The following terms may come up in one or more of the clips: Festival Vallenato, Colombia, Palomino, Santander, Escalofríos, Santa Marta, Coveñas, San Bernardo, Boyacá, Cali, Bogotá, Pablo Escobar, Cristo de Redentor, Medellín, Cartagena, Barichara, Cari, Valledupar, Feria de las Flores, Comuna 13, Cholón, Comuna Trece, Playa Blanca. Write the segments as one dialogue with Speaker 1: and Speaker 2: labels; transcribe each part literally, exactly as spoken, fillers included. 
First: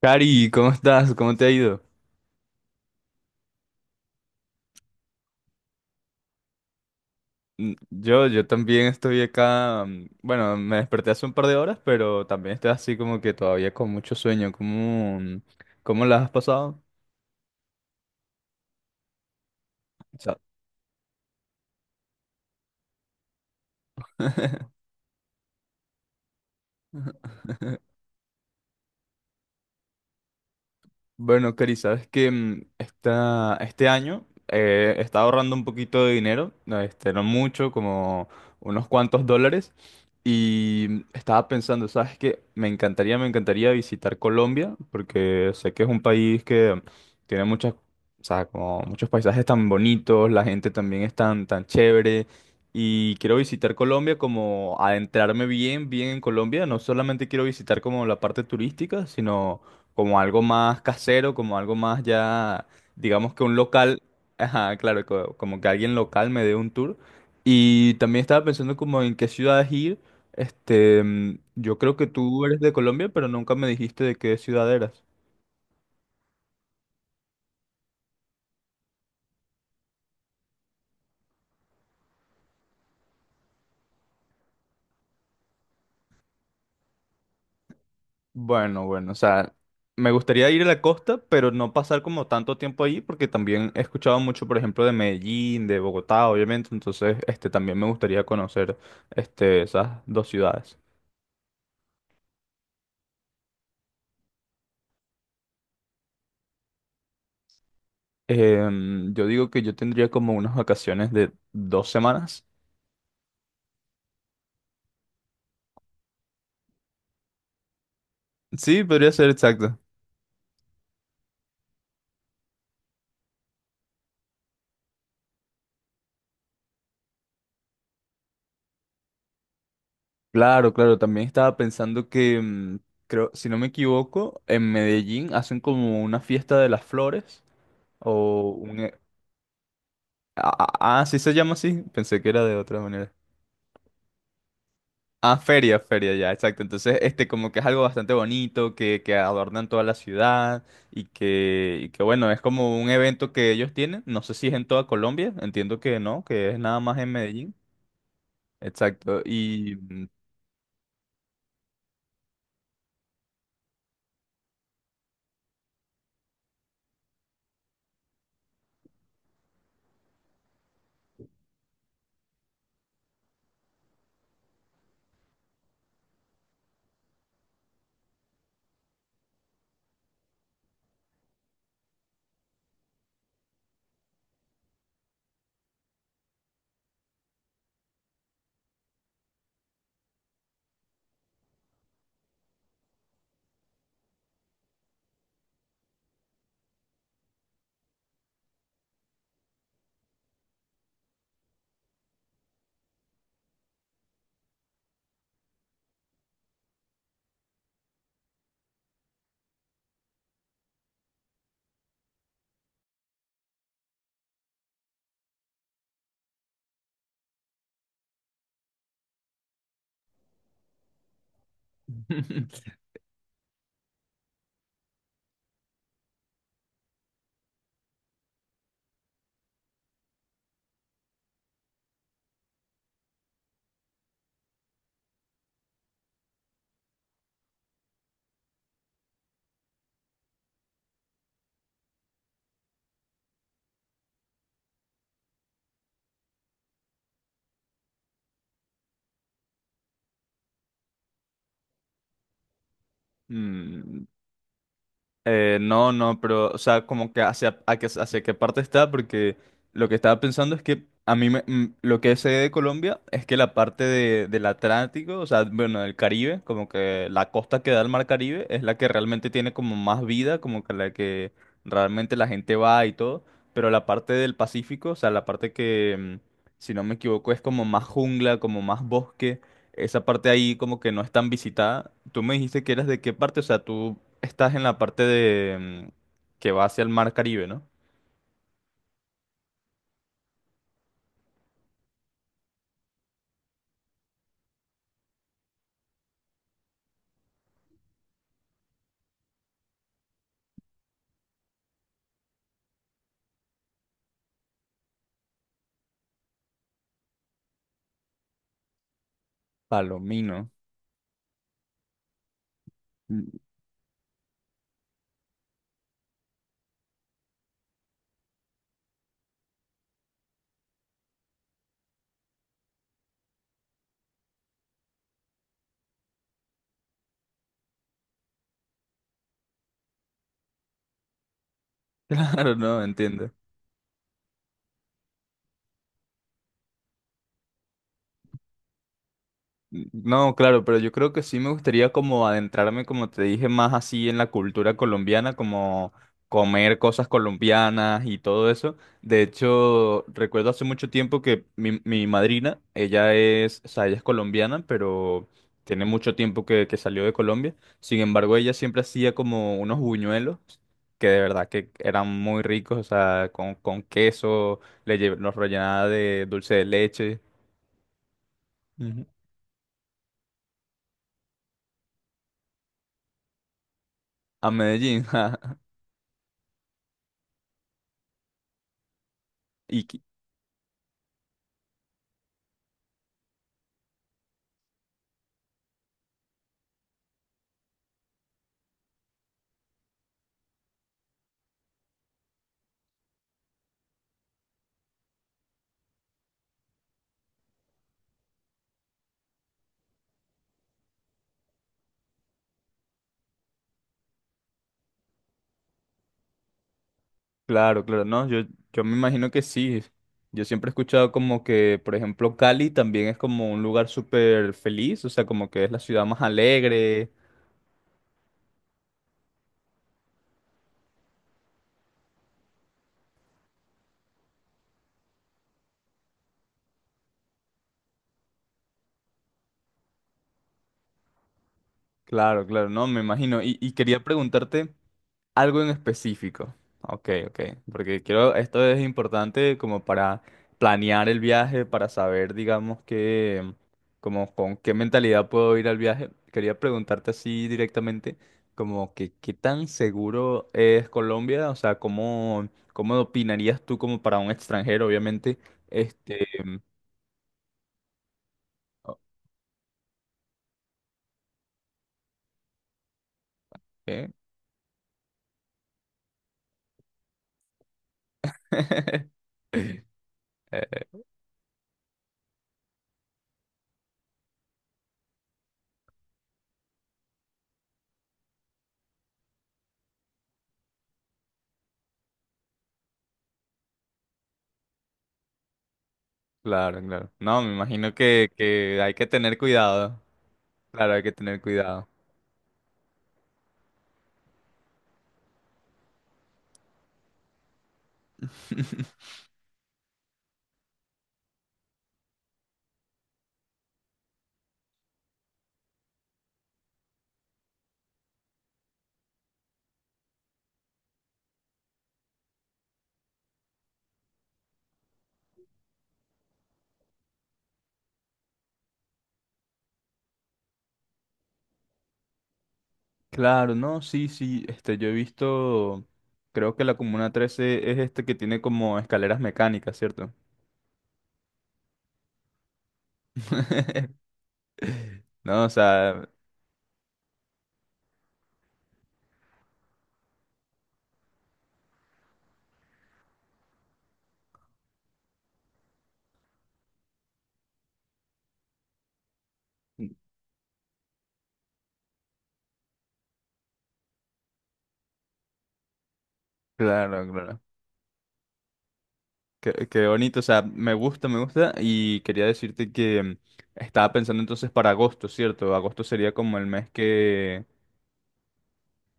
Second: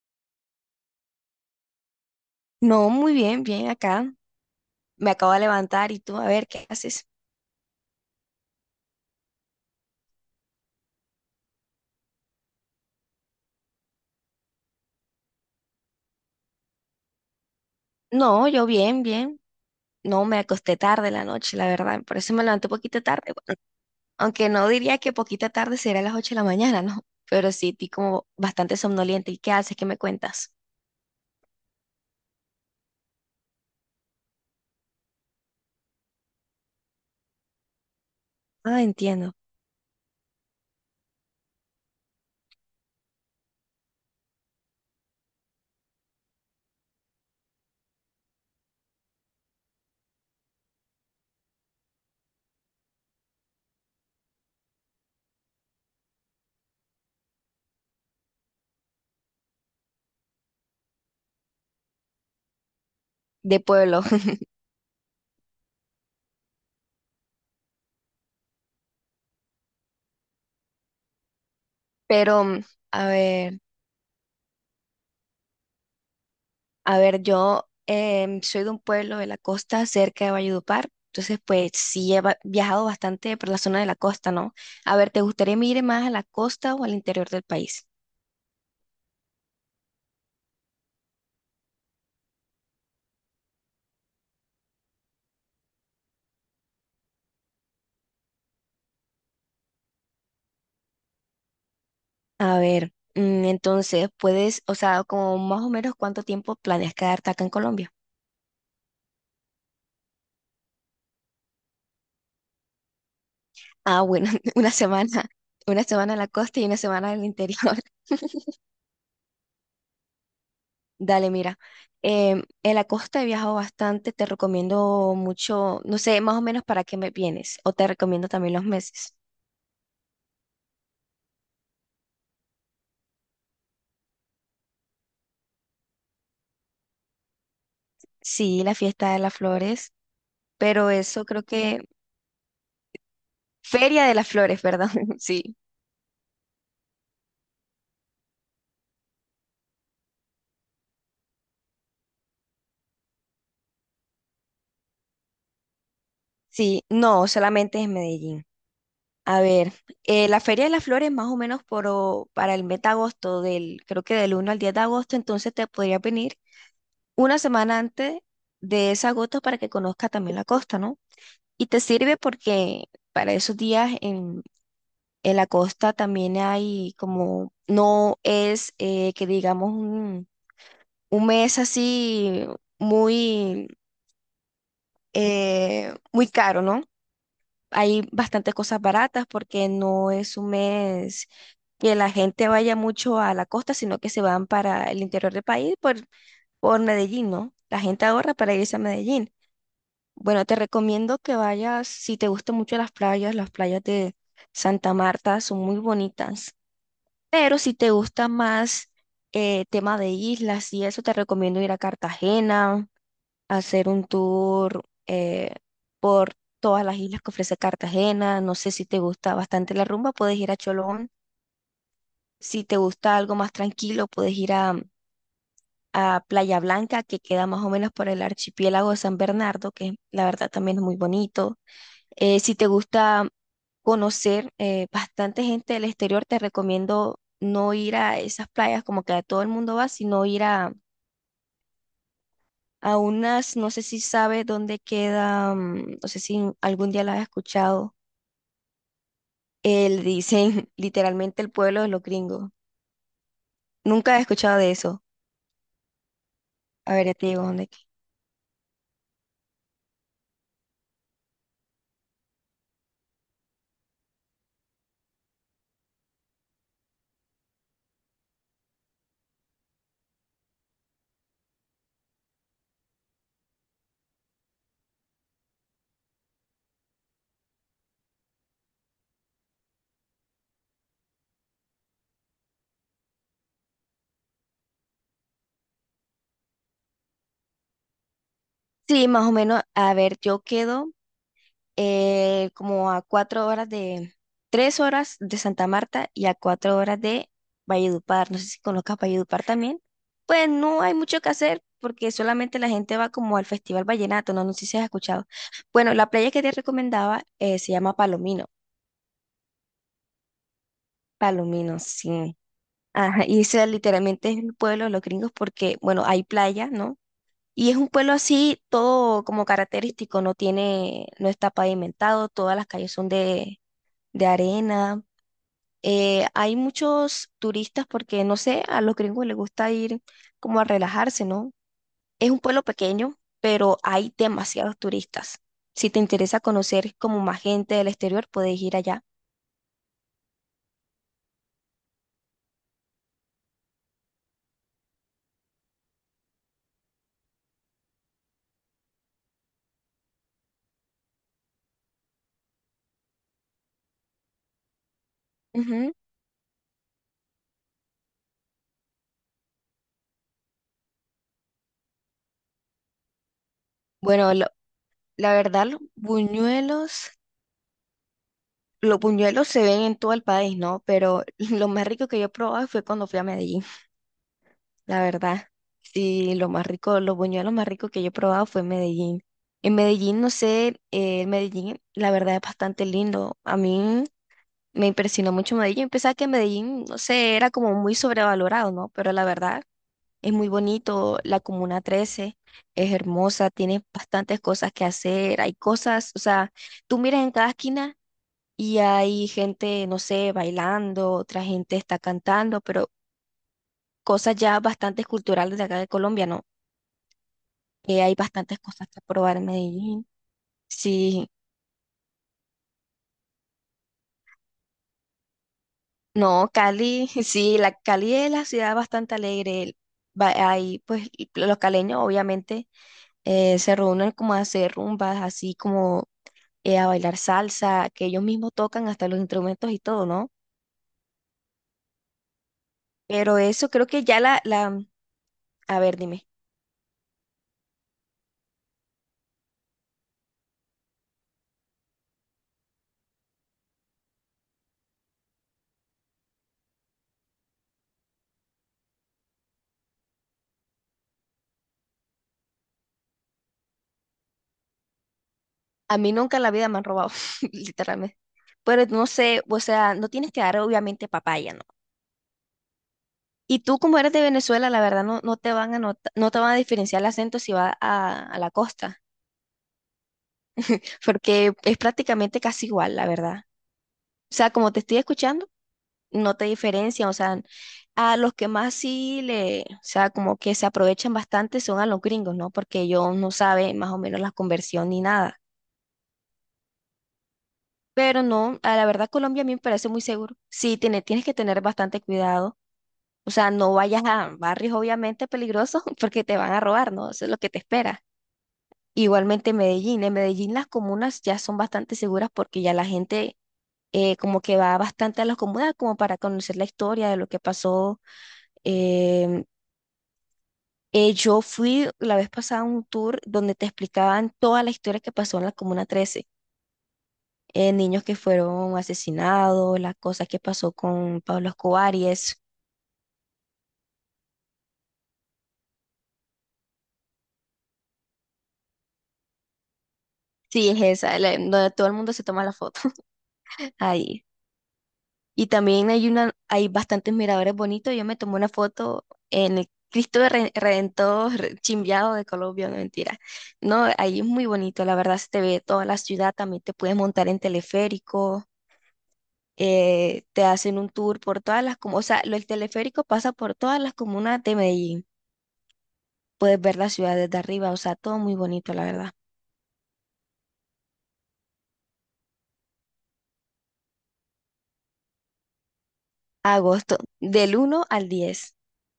Speaker 1: Cari, ¿cómo estás? ¿Cómo te ha ido?
Speaker 2: No, muy bien, bien acá. Me acabo de levantar y tú, a ver, ¿qué haces?
Speaker 1: Mm, Yo, yo también estoy acá, mm, bueno, me desperté hace un par de horas, pero también estoy así como que todavía con mucho sueño. ¿Cómo, mm, cómo la has pasado?
Speaker 2: No, yo bien, bien. No, me acosté tarde la noche, la verdad. Por eso me levanté poquito tarde. Bueno, aunque no diría que poquita tarde sería las ocho de la mañana, ¿no? Pero sí, estoy como bastante somnoliente. ¿Y qué haces? ¿Qué me cuentas?
Speaker 1: Bueno, Cari, sabes que mm, esta- este año eh, he ahorrando un poquito de dinero, no, este, no mucho, como
Speaker 2: Ah,
Speaker 1: unos cuantos
Speaker 2: entiendo.
Speaker 1: dólares, y mm, estaba pensando, sabes que me encantaría, me encantaría visitar Colombia, porque sé que es un país que tiene muchas, o sea, como muchos paisajes tan bonitos, la gente también es tan, tan chévere, y quiero visitar Colombia como adentrarme bien, bien en Colombia, no solamente quiero visitar como la parte turística, sino como algo más casero, como algo más ya, digamos que un
Speaker 2: De
Speaker 1: local,
Speaker 2: pueblo.
Speaker 1: ajá, claro, co- como que alguien local me dé un tour. Y también estaba pensando como en qué ciudades ir. Este, mm, yo creo que tú
Speaker 2: Pero,
Speaker 1: eres
Speaker 2: mm,
Speaker 1: de
Speaker 2: a
Speaker 1: Colombia, pero nunca
Speaker 2: ver.
Speaker 1: me dijiste de qué ciudad eras.
Speaker 2: A ver, yo em, soy de un pueblo de la costa cerca de Valledupar, entonces pues sí he va- viajado bastante por la zona de la costa, ¿no? A ver, ¿te gustaría ir más a la costa o al interior del país?
Speaker 1: Bueno, bueno, o sea, me gustaría ir a la costa, pero no pasar como tanto tiempo allí, porque también he escuchado mucho, por ejemplo, de Medellín, de Bogotá, obviamente, entonces, este, también me gustaría conocer, este, esas dos ciudades.
Speaker 2: A ver, mm, entonces puedes, o sea, como más o menos cuánto tiempo planeas quedarte acá en Colombia.
Speaker 1: Em, yo digo que yo tendría como unas vacaciones de dos semanas.
Speaker 2: Ah, bueno, una semana, una semana en la costa y una semana en el interior.
Speaker 1: Sí, podría ser exacto.
Speaker 2: Dale, mira, em, en la costa he viajado bastante, te recomiendo mucho, no sé, más o menos para qué me vienes, o te recomiendo también los meses.
Speaker 1: Claro, claro, también estaba pensando que, mm, creo, si no me equivoco, en Medellín hacen como una fiesta de las flores o
Speaker 2: Sí, la
Speaker 1: un... e-
Speaker 2: fiesta de las flores,
Speaker 1: Ah,
Speaker 2: pero
Speaker 1: ah, ah, sí
Speaker 2: eso
Speaker 1: se
Speaker 2: creo
Speaker 1: llama
Speaker 2: que...
Speaker 1: así, pensé que era de otra manera.
Speaker 2: Feria de las Flores, ¿verdad?
Speaker 1: Ah,
Speaker 2: Sí.
Speaker 1: feria, feria, ya, exacto. Entonces, este como que es algo bastante bonito, que, que adornan toda la ciudad y que, y que bueno, es como un evento que ellos tienen. No sé si es en toda Colombia, entiendo que no, que es nada
Speaker 2: Sí,
Speaker 1: más en
Speaker 2: no,
Speaker 1: Medellín.
Speaker 2: solamente es Medellín.
Speaker 1: Exacto.
Speaker 2: A ver,
Speaker 1: Y mm,
Speaker 2: eh, la Feria de las Flores más o menos por, o- para el mes de agosto, del, creo que del uno al diez de agosto, entonces te podría venir una semana antes de ese agosto para que conozca también la costa, ¿no? Y te sirve porque para esos días en, en la costa también hay como, no es eh, que digamos un mes así muy, eh, muy caro, ¿no? Hay bastantes cosas baratas porque no es un mes que la gente vaya mucho a la costa, sino que se van para el interior del país por, por Medellín, ¿no? La gente ahorra para irse a Medellín. Bueno, te recomiendo que vayas, si te gustan mucho las playas, las playas de Santa Marta son muy bonitas, pero si te gusta más eh, tema de islas y eso, te recomiendo ir a Cartagena hacer un tour eh, por todas las islas que ofrece Cartagena. No sé si te gusta bastante la rumba, puedes ir a Cholón. Si te gusta algo más tranquilo, puedes ir a, a Playa Blanca, que queda más o menos por el archipiélago de San Bernardo, que la verdad también es muy bonito. Eh, si te gusta conocer eh, bastante gente del exterior, te recomiendo no ir a esas playas como que a todo el mundo va, sino ir a a unas, no sé si sabe dónde queda, mm, no sé si algún día la has escuchado, eh, le dicen literalmente el pueblo de los gringos.
Speaker 1: mm,
Speaker 2: Nunca he escuchado de eso.
Speaker 1: eh, no, no, pero, o sea,
Speaker 2: A ver,
Speaker 1: como
Speaker 2: ya
Speaker 1: que
Speaker 2: te digo
Speaker 1: hacia,
Speaker 2: dónde.
Speaker 1: a
Speaker 2: que-
Speaker 1: que- hacia qué parte está, porque lo que estaba pensando es que a mí me- mm, lo que sé de Colombia es que la parte de, del Atlántico, o sea, bueno, del Caribe, como que la costa que da al mar Caribe es la que realmente tiene como más vida, como que la que realmente la gente va y todo, pero la parte del Pacífico, o sea, la parte que, mm, si no me equivoco, es como más jungla, como más bosque. Esa parte ahí como que no es tan visitada. Tú me dijiste que eras de qué parte, o sea, tú estás en la parte de mm, que va hacia el mar Caribe, ¿no?
Speaker 2: Sí, más o menos, a ver, yo quedo eh, como a cuatro horas de, tres horas de Santa Marta y a cuatro horas de Valledupar. No sé si conozcas Valledupar también. Pues no hay mucho que hacer porque solamente la gente va como al Festival Vallenato, no, no sé si has escuchado. Bueno, la playa que te recomendaba eh, se llama Palomino.
Speaker 1: Palomino.
Speaker 2: Palomino, sí. Ajá,
Speaker 1: Mm,
Speaker 2: y ese literalmente es el pueblo de los gringos porque, bueno, hay playa, ¿no? Y es un pueblo así, todo como característico, no tiene, no está pavimentado, todas las calles son de, de arena. Eh, hay muchos turistas porque, no sé, a los gringos les gusta ir como a relajarse, ¿no? Es un
Speaker 1: Claro,
Speaker 2: pueblo
Speaker 1: no,
Speaker 2: pequeño,
Speaker 1: entiendo.
Speaker 2: pero hay demasiados turistas. Si te interesa conocer como más gente del exterior, puedes ir allá.
Speaker 1: No, claro, pero yo creo que sí me gustaría como adentrarme, como te dije, más así en la cultura colombiana, como comer cosas colombianas y todo eso. De hecho, recuerdo hace mucho tiempo que mi, mi madrina, ella es, o sea, ella es colombiana, pero tiene
Speaker 2: Ujú.
Speaker 1: mucho tiempo que, que salió de Colombia. Sin embargo, ella siempre hacía como unos buñuelos que de verdad que eran muy ricos, o sea, con, con
Speaker 2: Bueno, lo-
Speaker 1: queso, le lle-
Speaker 2: la
Speaker 1: los
Speaker 2: verdad, los
Speaker 1: rellenaba de dulce de
Speaker 2: buñuelos,
Speaker 1: leche.
Speaker 2: los
Speaker 1: Ujú.
Speaker 2: buñuelos se ven en todo el país, ¿no? Pero lo más rico que yo he probado fue cuando fui a Medellín.
Speaker 1: A
Speaker 2: La
Speaker 1: Medellín.
Speaker 2: verdad. Sí, lo más rico, los buñuelos más ricos que yo he probado fue en Medellín. En
Speaker 1: Y qui-
Speaker 2: Medellín, no sé, eh, Medellín, la verdad es bastante lindo. A mí me impresionó mucho Medellín. Pensaba que Medellín, no sé, era como muy sobrevalorado, ¿no? Pero la verdad es muy bonito. La Comuna trece es hermosa, tiene bastantes cosas que hacer. Hay cosas, o sea, tú miras en cada esquina y hay gente, no sé, bailando, otra gente está cantando, pero cosas ya bastante culturales de acá de Colombia, ¿no?
Speaker 1: claro,
Speaker 2: Eh,
Speaker 1: claro,
Speaker 2: hay
Speaker 1: no, yo,
Speaker 2: bastantes
Speaker 1: yo
Speaker 2: cosas
Speaker 1: me
Speaker 2: que
Speaker 1: imagino
Speaker 2: probar
Speaker 1: que
Speaker 2: en
Speaker 1: sí.
Speaker 2: Medellín.
Speaker 1: Yo siempre he escuchado
Speaker 2: Sí,
Speaker 1: como que, por ejemplo, Cali también es como un lugar súper feliz, o sea, como que es la ciudad más
Speaker 2: no, Cali,
Speaker 1: alegre.
Speaker 2: sí, la Cali es la ciudad bastante alegre. Va- Ahí, pues, y los caleños obviamente eh, se reúnen como a hacer rumbas, así como eh, a bailar salsa, que ellos mismos tocan hasta los instrumentos y todo, ¿no?
Speaker 1: Claro, claro, no, me
Speaker 2: Pero
Speaker 1: imagino. Y,
Speaker 2: eso
Speaker 1: y
Speaker 2: creo
Speaker 1: quería
Speaker 2: que ya la,
Speaker 1: preguntarte,
Speaker 2: la,
Speaker 1: algo en
Speaker 2: A ver, dime,
Speaker 1: específico. Ok, ok. Porque quiero, esto es importante como para planear el viaje, para saber, digamos, que, como con qué mentalidad puedo ir al viaje. Quería preguntarte así directamente, como que qué tan seguro es Colombia, o sea, cómo, cómo opinarías tú como para un extranjero, obviamente.
Speaker 2: a mí
Speaker 1: Este,
Speaker 2: nunca en la vida me han robado, literalmente. Pero
Speaker 1: o-
Speaker 2: no sé, o sea, no tienes que dar obviamente papaya, ¿no? Y tú, como eres de Venezuela, la verdad no, no te van a nota- no te van a diferenciar el acento si vas a, a la costa,
Speaker 1: Eh,
Speaker 2: porque es prácticamente casi igual, la verdad. O sea, como te estoy escuchando, no te diferencian. O sea, a los que más sí le, o sea, como que se aprovechan bastante son a los gringos, ¿no? Porque ellos no saben más o menos la conversión ni nada.
Speaker 1: claro, claro. No, me imagino
Speaker 2: Pero
Speaker 1: que,
Speaker 2: no, a
Speaker 1: que
Speaker 2: la
Speaker 1: hay que
Speaker 2: verdad
Speaker 1: tener
Speaker 2: Colombia a mí me parece
Speaker 1: cuidado.
Speaker 2: muy seguro. Sí,
Speaker 1: Claro, hay
Speaker 2: tiene-
Speaker 1: que
Speaker 2: tienes que
Speaker 1: tener
Speaker 2: tener
Speaker 1: cuidado.
Speaker 2: bastante cuidado. O sea, no vayas a barrios obviamente peligrosos porque te van a robar, ¿no? Eso es lo que te espera. Igualmente Medellín. En Medellín las comunas ya son bastante seguras porque ya la gente eh, como que va bastante a las comunas como para conocer la historia de lo que pasó. Em, eh, yo fui la vez pasada a un tour donde te explicaban toda la historia que pasó en la Comuna trece. Eh, niños que fueron asesinados, las cosas que pasó con Pablo Escobar y eso.
Speaker 1: Claro, no, sí, sí, este, yo he visto, creo que la Comuna Trece es este que tiene como escaleras mecánicas, ¿cierto?
Speaker 2: Sí, es esa, la- donde todo el mundo se toma la foto. Ahí.
Speaker 1: No,
Speaker 2: Y
Speaker 1: o
Speaker 2: también
Speaker 1: sea,
Speaker 2: hay una, hay bastantes miradores bonitos. Yo me tomé una foto en el Cristo de Re- Redentor Re- Chimbiado de Colombia, no mentira. No, ahí es muy bonito, la verdad se te ve toda la ciudad, también te puedes montar en teleférico, eh, te hacen un tour por todas las comunas, o sea, lo- el teleférico pasa por todas las comunas de Medellín. Puedes ver la
Speaker 1: claro,
Speaker 2: ciudad desde
Speaker 1: claro.
Speaker 2: arriba, o sea, todo muy bonito, la verdad.
Speaker 1: Qué, qué bonito, o sea, me gusta, me gusta. Y quería decirte que mm, estaba pensando entonces para agosto, ¿cierto? Agosto sería como el mes
Speaker 2: Agosto,
Speaker 1: que
Speaker 2: del uno al diez.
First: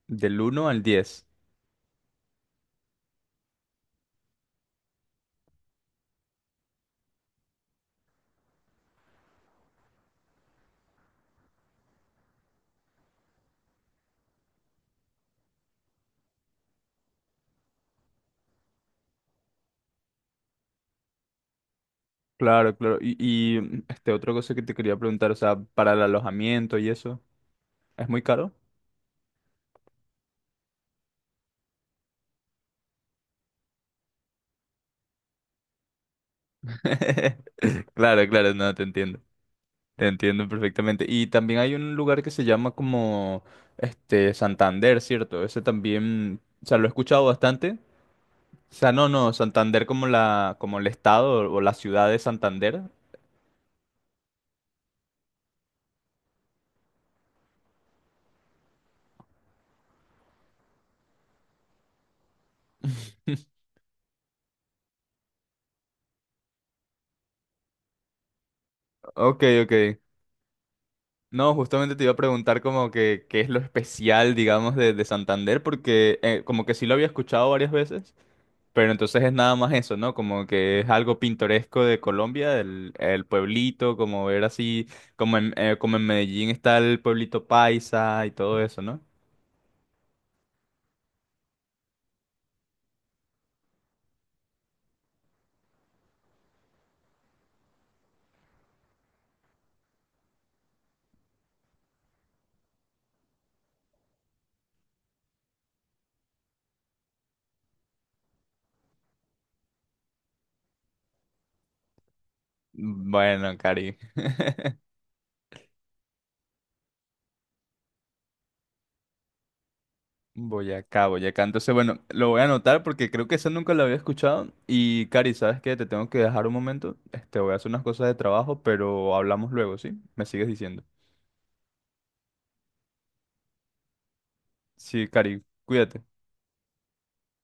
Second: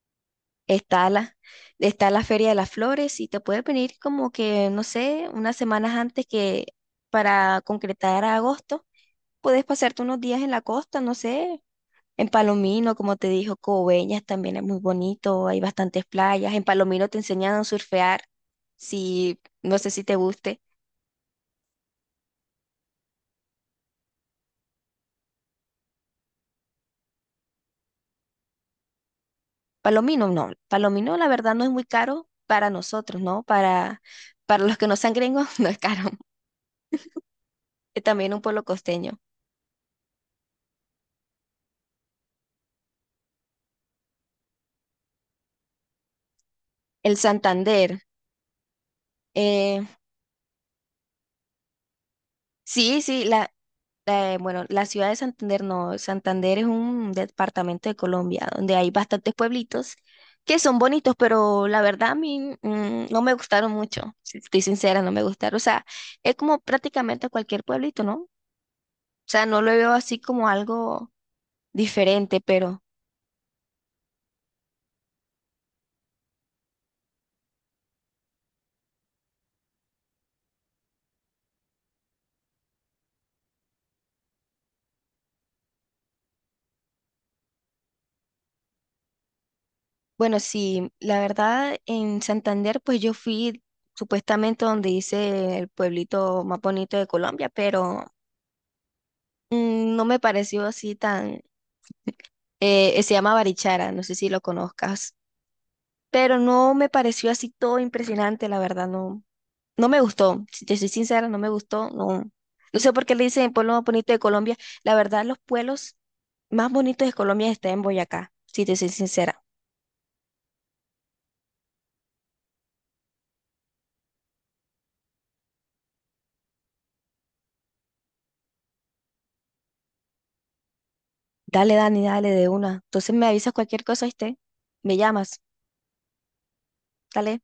Speaker 1: del uno al
Speaker 2: Está
Speaker 1: diez.
Speaker 2: la, está la Feria de las Flores y te puedes venir como que, no sé, unas semanas antes que para concretar a agosto. Puedes pasarte unos días en la costa, no sé, en Palomino, como te dijo, Coveñas también es muy bonito, hay bastantes playas. En Palomino te enseñan a surfear, si, no sé si te guste.
Speaker 1: Claro, claro. Y, y mm, este, otra cosa que te quería preguntar, o sea, para el alojamiento y eso, ¿es muy caro?
Speaker 2: Palomino, no, Palomino la verdad no es muy caro para nosotros, ¿no? Para, para los que no sean gringos, no es caro. Es
Speaker 1: Claro,
Speaker 2: también un
Speaker 1: claro,
Speaker 2: pueblo
Speaker 1: no, te
Speaker 2: costeño.
Speaker 1: entiendo. Te entiendo perfectamente. Y también hay un lugar que se llama como este Santander, ¿cierto? Ese también, o sea, lo he
Speaker 2: El
Speaker 1: escuchado bastante.
Speaker 2: Santander.
Speaker 1: O sea, no, no, Santander
Speaker 2: eh,
Speaker 1: como la, como el estado o la ciudad de Santander.
Speaker 2: Sí, sí, la, eh, bueno, la ciudad de Santander no, Santander es un departamento de Colombia donde hay bastantes pueblitos que son bonitos, pero la verdad a mí mm, no me gustaron mucho, si estoy sincera, no me gustaron. O sea, es como prácticamente cualquier pueblito, ¿no? O
Speaker 1: Ok,
Speaker 2: sea, no lo
Speaker 1: ok.
Speaker 2: veo así como algo
Speaker 1: No, justamente te iba a
Speaker 2: diferente,
Speaker 1: preguntar
Speaker 2: pero
Speaker 1: como que qué es lo especial, digamos, de, de Santander, porque eh, como que sí lo había escuchado varias veces, pero entonces es nada más eso, ¿no? Como que es algo pintoresco de Colombia, el, el pueblito, como ver así, como en, eh, como en Medellín está el pueblito paisa y todo eso, ¿no?
Speaker 2: bueno, sí, la verdad en Santander pues yo fui supuestamente donde hice el pueblito más bonito de Colombia, pero mm, no me pareció así tan. Eh, se llama Barichara, no sé si lo conozcas, pero no me pareció así todo impresionante, la verdad, no, no me gustó, si te soy sincera, no me gustó, no, no sé por qué le dicen el
Speaker 1: Bueno,
Speaker 2: pueblo más
Speaker 1: Cari.
Speaker 2: bonito de Colombia, la verdad, los pueblos más bonitos de Colombia están en Boyacá, si te soy sincera.
Speaker 1: Boyacá, Boyacá. Entonces, bueno, lo voy a anotar porque creo que eso nunca lo había escuchado. Y, Cari, ¿sabes qué? Te tengo que dejar un momento. Este, voy a hacer unas cosas de trabajo, pero hablamos luego, ¿sí? Me sigues diciendo.
Speaker 2: Dale, Dani, dale de una. Entonces me avisas cualquier cosa, ¿viste? Me
Speaker 1: Sí,
Speaker 2: llamas,
Speaker 1: Cari, cuídate.
Speaker 2: dale.